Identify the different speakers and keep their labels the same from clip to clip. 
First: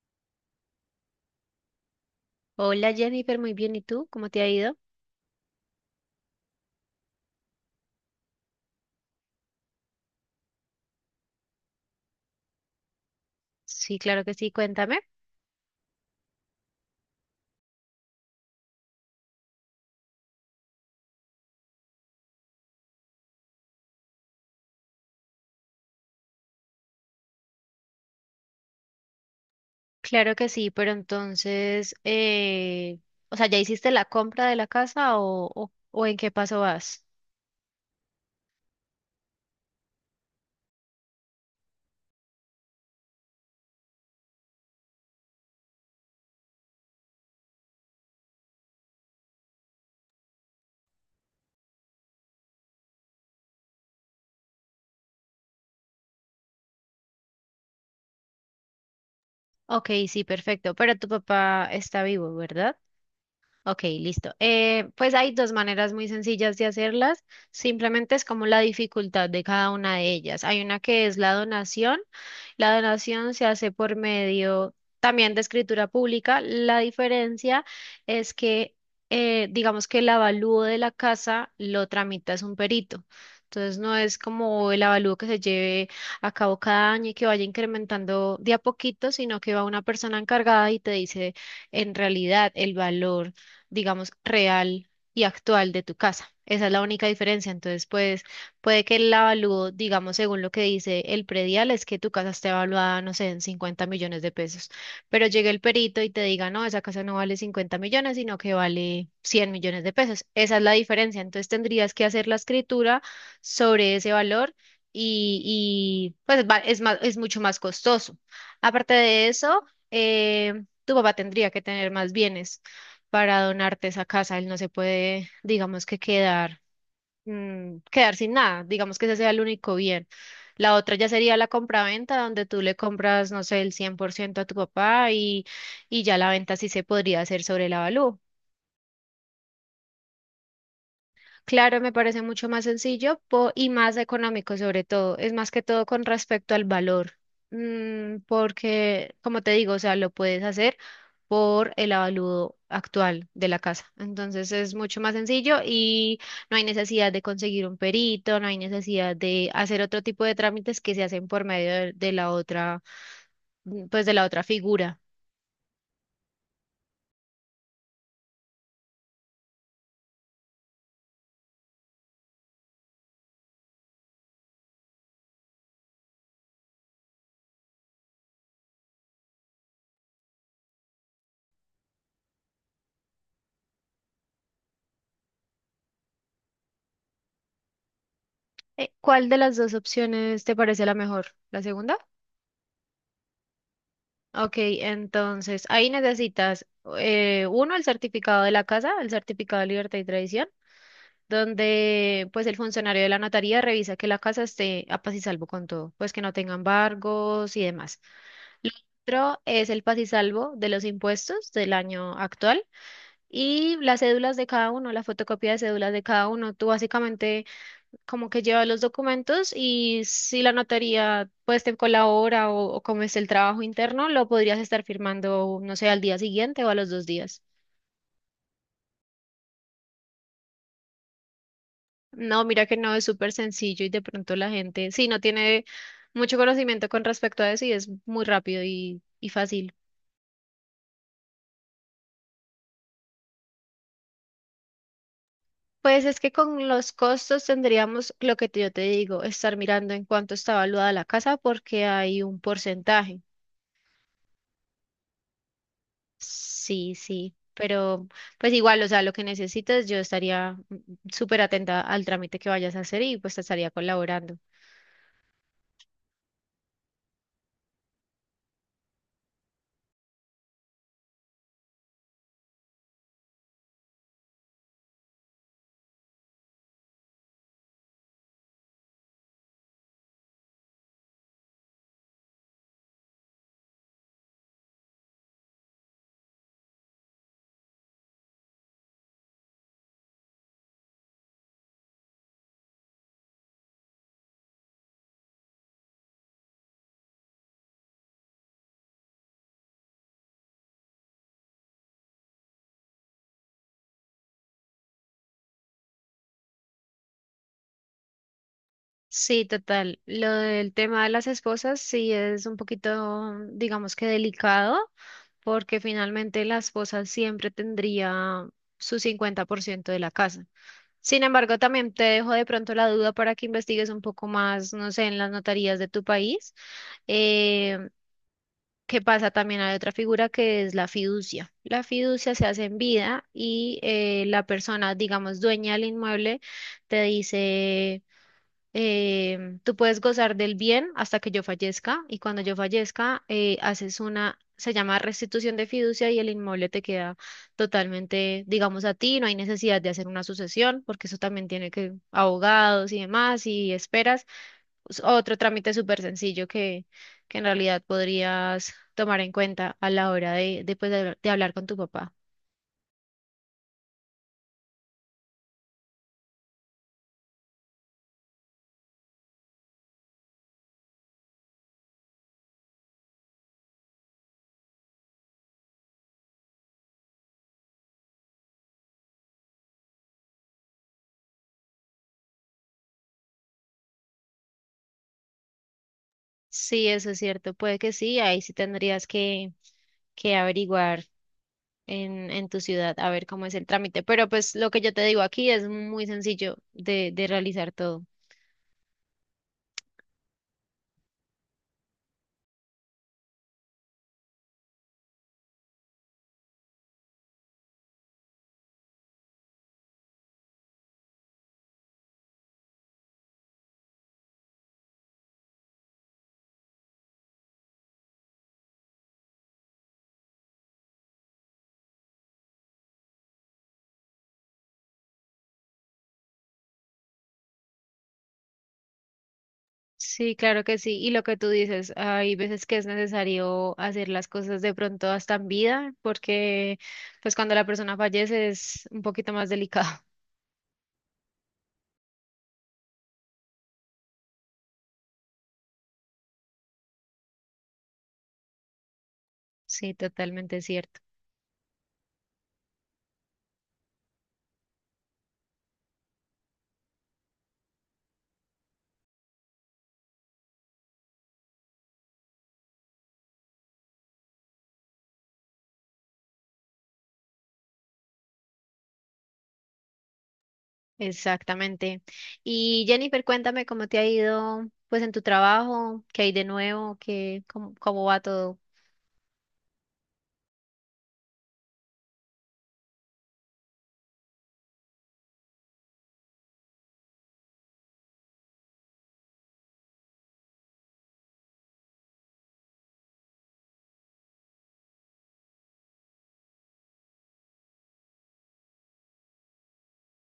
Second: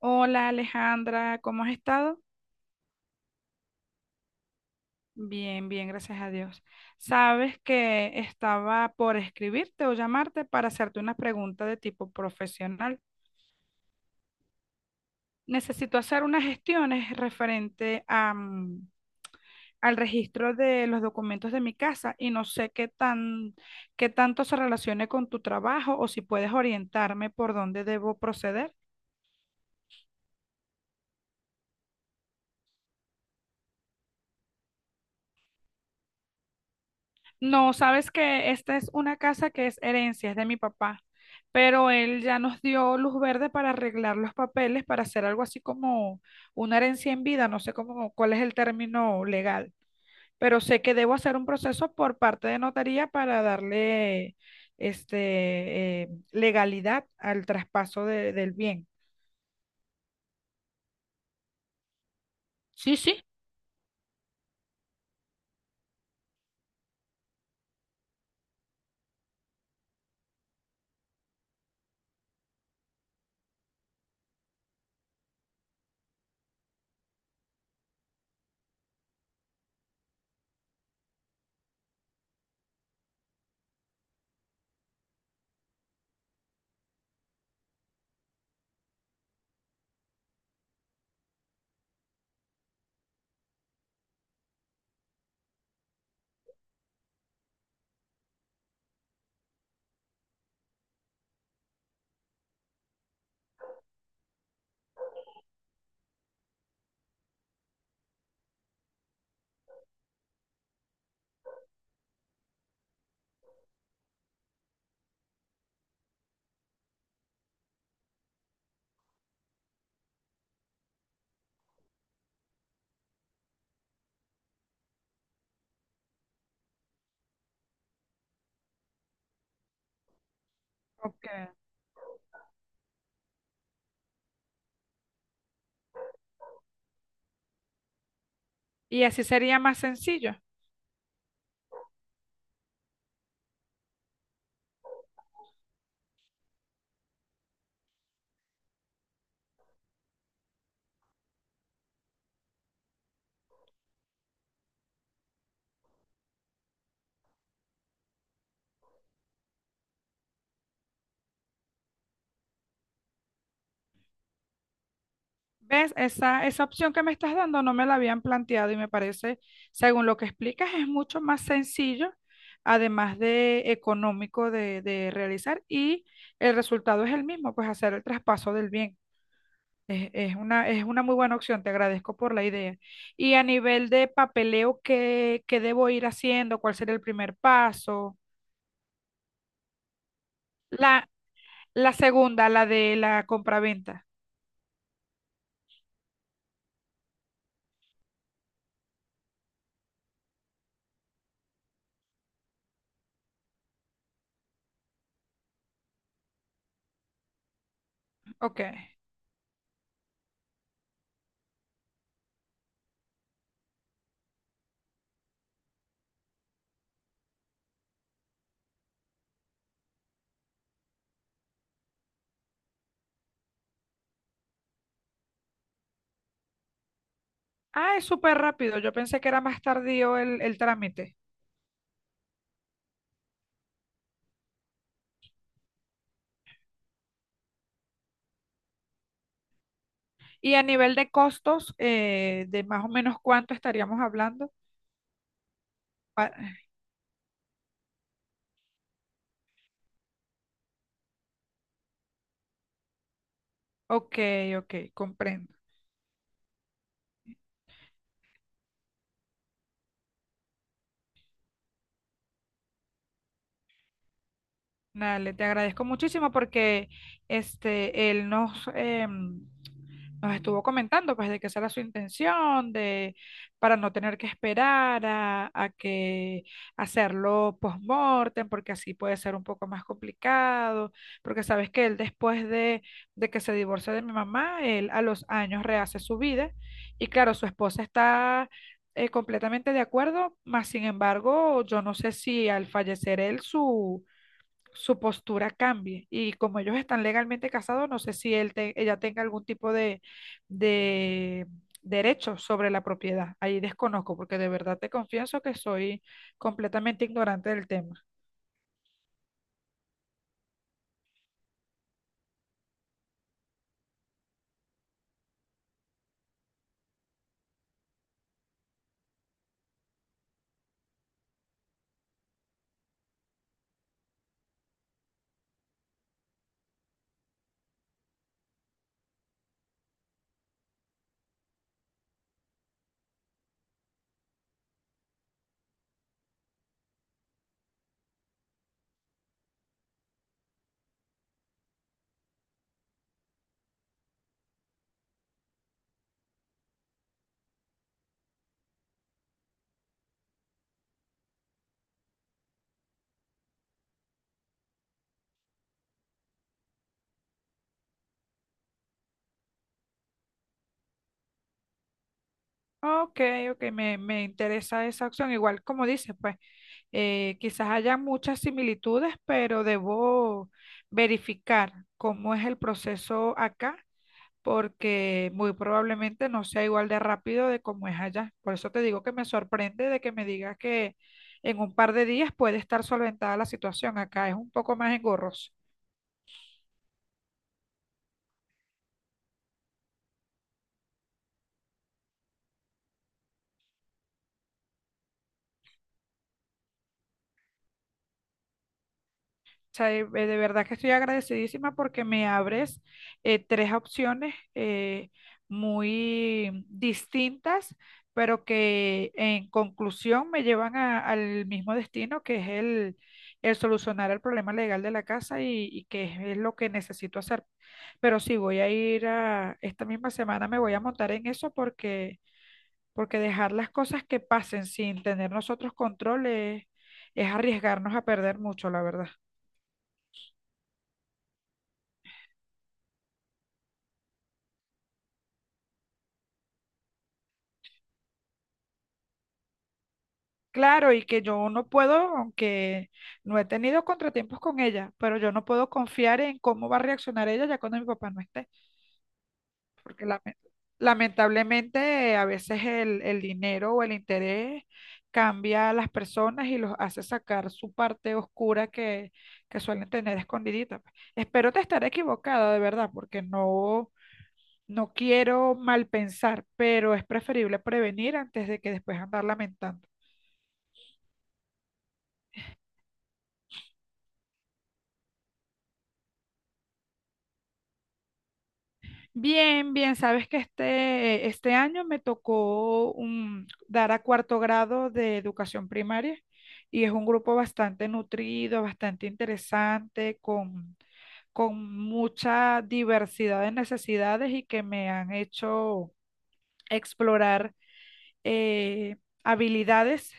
Speaker 1: Hola Alejandra, ¿cómo has estado?
Speaker 2: Hola Jennifer, muy bien. ¿Y tú? ¿Cómo te ha ido?
Speaker 1: Bien, bien, gracias a Dios. Sabes que estaba por escribirte o llamarte para hacerte una pregunta de tipo profesional.
Speaker 2: Sí, claro que sí, cuéntame.
Speaker 1: Necesito hacer unas gestiones referente a al registro de los documentos de mi casa y no sé qué qué tanto se relacione con tu trabajo o si puedes orientarme por dónde debo proceder.
Speaker 2: Claro que sí, pero entonces, o sea, ¿ya hiciste la compra de la casa o en qué paso vas?
Speaker 1: No, sabes que esta es una casa que es herencia, es de mi papá, pero él ya nos dio luz verde para arreglar los papeles, para hacer algo así como una herencia en vida, no sé cómo, cuál es el término legal, pero sé que debo hacer un proceso por parte de notaría para darle legalidad al traspaso del bien.
Speaker 2: Ok, sí, perfecto. Pero tu papá está vivo, ¿verdad?
Speaker 1: Sí, sí.
Speaker 2: Ok, listo. Pues hay dos maneras muy sencillas de hacerlas. Simplemente es como la dificultad de cada una de ellas. Hay una que es la donación. La donación se hace por medio también de escritura pública. La diferencia es que, digamos que el avalúo de la casa lo tramita es un perito. Entonces no es como el avalúo que se lleve a cabo cada año y que vaya incrementando de a poquito, sino que va una persona encargada y te dice en realidad el valor, digamos, real y actual de tu casa. Esa es la única diferencia. Entonces, pues puede que el avalúo, digamos, según lo que dice el predial, es que tu casa esté evaluada, no sé, en 50 millones de pesos. Pero llegue el perito y te diga, no, esa casa no vale 50 millones, sino que vale 100 millones de pesos. Esa es la diferencia. Entonces, tendrías que hacer la escritura sobre ese valor. Pues es más, es mucho más costoso. Aparte de eso, tu papá tendría que tener más bienes para donarte esa casa. Él no se puede, digamos, que quedar sin nada. Digamos que ese sea el único bien. La otra ya
Speaker 1: Ok.
Speaker 2: sería la compraventa, donde tú le compras, no sé, el 100% a tu papá y ya la venta sí se podría hacer sobre el avalúo.
Speaker 1: Y así sería más sencillo.
Speaker 2: Claro, me parece mucho más sencillo y más económico sobre todo. Es más que todo con respecto al valor. Porque como te digo, o sea, lo puedes hacer por el avalúo actual de la casa. Entonces es mucho más sencillo y no hay necesidad de conseguir un perito, no hay necesidad de hacer otro tipo de trámites que se hacen por medio de la otra, pues de la otra figura.
Speaker 1: ¿Ves? Esa opción que me estás dando no me la habían planteado y me parece, según lo que explicas, es mucho más sencillo, además de económico de realizar y el resultado es el mismo, pues hacer el traspaso del bien. Es una muy buena opción, te agradezco por la idea. Y a nivel de papeleo, ¿qué debo ir haciendo? ¿Cuál sería el primer paso?
Speaker 2: ¿Cuál de las dos opciones te parece la
Speaker 1: La,
Speaker 2: mejor? ¿La
Speaker 1: la
Speaker 2: segunda?
Speaker 1: segunda, la de la compraventa.
Speaker 2: Ok, entonces ahí necesitas, uno, el certificado de la casa, el certificado de libertad y tradición, donde pues el funcionario de la notaría revisa que la casa esté a paz y salvo con todo, pues que no tenga embargos y demás.
Speaker 1: Ok.
Speaker 2: Lo otro es el paz y salvo de los impuestos del año actual y las cédulas de cada uno, la fotocopia de cédulas de cada uno. Tú básicamente como que lleva los documentos y si la notaría pues te colabora o como es el trabajo interno, lo podrías estar firmando, no sé, al día siguiente o a los 2 días.
Speaker 1: Ah, es súper rápido. Yo pensé que era más tardío el trámite.
Speaker 2: No, mira que no es súper sencillo y de pronto la gente, sí, no tiene mucho conocimiento con respecto a eso y es muy rápido y fácil.
Speaker 1: Y a nivel de costos, de más o menos cuánto estaríamos hablando.
Speaker 2: Pues es que
Speaker 1: Ah,
Speaker 2: con los costos tendríamos, lo que yo te digo, estar mirando en cuánto está valuada la casa porque hay un porcentaje.
Speaker 1: ok, ok, comprendo.
Speaker 2: Sí, sí, pero pues igual, o sea, lo que necesites, yo estaría súper atenta al trámite que vayas a hacer y pues te estaría colaborando.
Speaker 1: Dale, te agradezco muchísimo porque este, él nos, em, nos estuvo comentando pues de que esa era su intención, de para no tener que esperar a que hacerlo post-mortem, porque así puede ser un poco más complicado, porque sabes que él después de que se divorcia de mi mamá, él a los años rehace su vida y claro, su esposa está completamente de acuerdo, mas sin embargo, yo no sé si al fallecer él su postura cambie. Y como ellos están legalmente casados, no sé si ella tenga algún tipo de derecho sobre la propiedad. Ahí desconozco, porque de verdad te confieso que soy completamente ignorante del tema.
Speaker 2: Sí, total. Lo del tema de las esposas sí es un poquito, digamos, que delicado, porque finalmente la esposa siempre tendría su 50% de la casa. Sin embargo, también te dejo de pronto la duda para que investigues un poco más, no sé, en las notarías de tu país. eh, ¿Qué pasa? También hay otra figura que es la fiducia. La fiducia se hace en vida y, la persona, digamos, dueña del inmueble, te dice, tú puedes gozar del bien hasta que yo fallezca y cuando yo fallezca, haces una, se llama restitución de fiducia, y el inmueble te queda totalmente, digamos, a ti. No hay necesidad de hacer una sucesión porque eso también tiene que abogados y demás y esperas, otro trámite súper sencillo que en realidad podrías tomar en cuenta a la hora pues de hablar con tu papá.
Speaker 1: Ok, ok, me interesa esa opción. Igual como dices, pues quizás haya muchas similitudes, pero debo verificar cómo es el proceso acá porque muy probablemente no sea igual de rápido de como es allá. Por eso te digo que me sorprende de que me digas que en un par de días puede estar solventada la situación. Acá es un poco más engorroso.
Speaker 2: Sí, eso es cierto, puede que sí, ahí sí tendrías que averiguar en tu ciudad a ver cómo es el trámite, pero pues lo que yo te digo aquí es muy sencillo de realizar todo.
Speaker 1: Sea, de verdad que estoy agradecidísima porque me abres tres opciones muy distintas, pero que en conclusión me llevan al mismo destino, que es el solucionar el problema legal de la casa y que es lo que necesito hacer. Pero sí, voy a ir a, esta misma semana me voy a montar en eso, porque porque dejar las cosas que pasen sin tener nosotros control es arriesgarnos a perder mucho, la verdad.
Speaker 2: Sí, claro que sí. Y lo que tú dices, hay veces que es necesario hacer las cosas de pronto hasta en vida, porque pues cuando la persona fallece es un poquito más delicado.
Speaker 1: Claro, y que yo no puedo, aunque no he tenido contratiempos con ella, pero yo no puedo confiar en cómo va a reaccionar ella ya cuando mi papá no esté,
Speaker 2: Sí,
Speaker 1: porque
Speaker 2: totalmente cierto.
Speaker 1: lamentablemente a veces el dinero o el interés cambia a las personas y los hace sacar su parte oscura que suelen tener escondidita. Pues espero te estar equivocada, de verdad, porque no, no quiero mal pensar, pero es preferible prevenir antes de que después andar lamentando.
Speaker 2: Exactamente. Y Jennifer, cuéntame cómo te ha ido pues en tu trabajo, qué hay de nuevo, cómo va todo.
Speaker 1: Bien, bien, sabes que este año me tocó dar a cuarto grado de educación primaria y es un grupo bastante nutrido, bastante interesante, con mucha diversidad de necesidades y que me han hecho explorar eh, habilidades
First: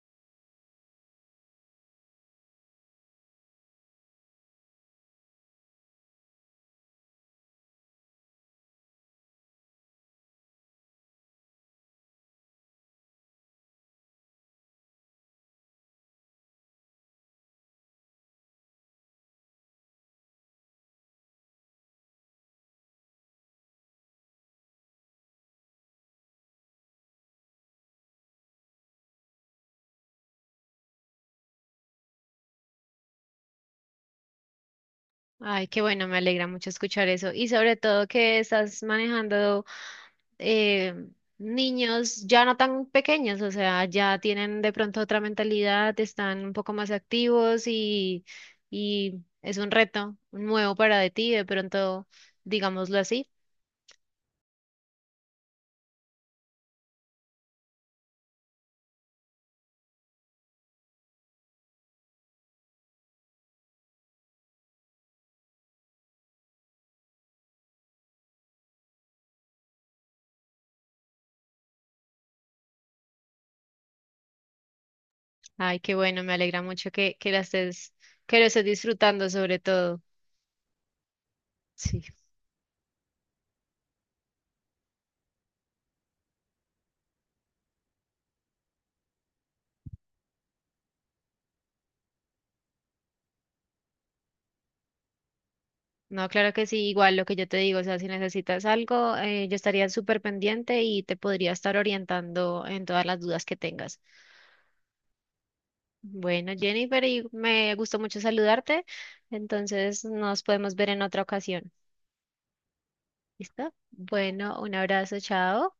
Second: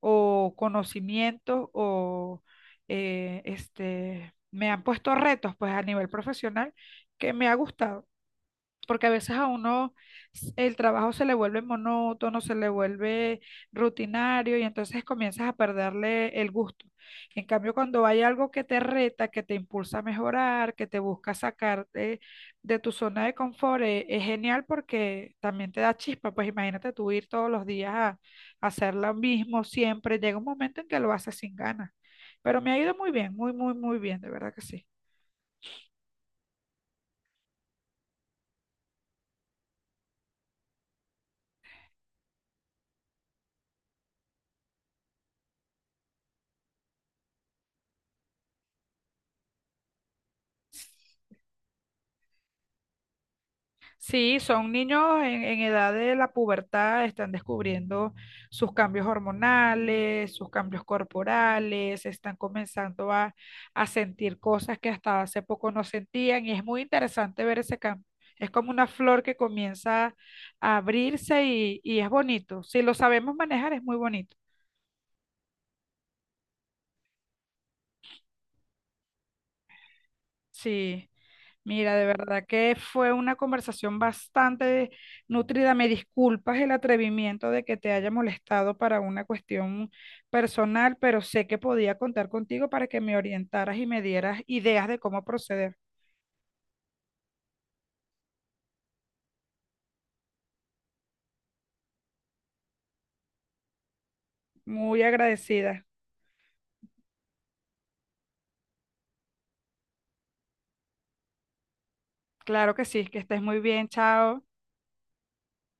Speaker 1: o conocimientos me han puesto retos pues a nivel profesional que me ha gustado porque a veces a uno el trabajo se le vuelve monótono, se le vuelve rutinario y entonces comienzas a perderle el gusto. En cambio, cuando hay algo que te reta, que te impulsa a mejorar, que te busca sacarte de tu zona de confort, es genial porque también te da chispa. Pues imagínate tú ir todos los días a hacer lo mismo siempre. Llega un momento en que lo haces sin ganas. Pero me ha ido muy bien, muy, muy, muy bien, de verdad que sí.
Speaker 2: Ay, qué bueno, me alegra mucho escuchar eso. Y sobre todo que estás manejando, eh, niños ya no tan pequeños, o sea, ya tienen de pronto otra mentalidad, están un poco más activos, y es un reto nuevo para de ti, de pronto, digámoslo así.
Speaker 1: Sí, son niños en edad de la pubertad, están descubriendo sus cambios hormonales, sus cambios corporales, están comenzando a sentir cosas que hasta hace poco no sentían y es muy interesante ver ese cambio. Es como una flor que comienza a abrirse y es bonito. Si lo sabemos manejar, es muy bonito.
Speaker 2: Ay, qué bueno, me alegra mucho que, que lo estés disfrutando sobre todo.
Speaker 1: Sí, mira,
Speaker 2: Sí.
Speaker 1: de verdad que fue una conversación bastante nutrida. Me disculpas el atrevimiento de que te haya molestado para una cuestión personal, pero sé que podía contar contigo para que me orientaras y me dieras ideas de cómo proceder.
Speaker 2: No, claro que sí, igual lo que yo te digo, o sea, si necesitas algo, yo estaría súper pendiente y te podría estar orientando en todas las dudas que tengas.
Speaker 1: Muy agradecida.
Speaker 2: Bueno, Jennifer, y me gustó mucho saludarte, entonces nos podemos ver en otra ocasión.
Speaker 1: Claro que sí, que estés muy
Speaker 2: ¿Listo?
Speaker 1: bien, chao.
Speaker 2: Bueno, un abrazo, chao.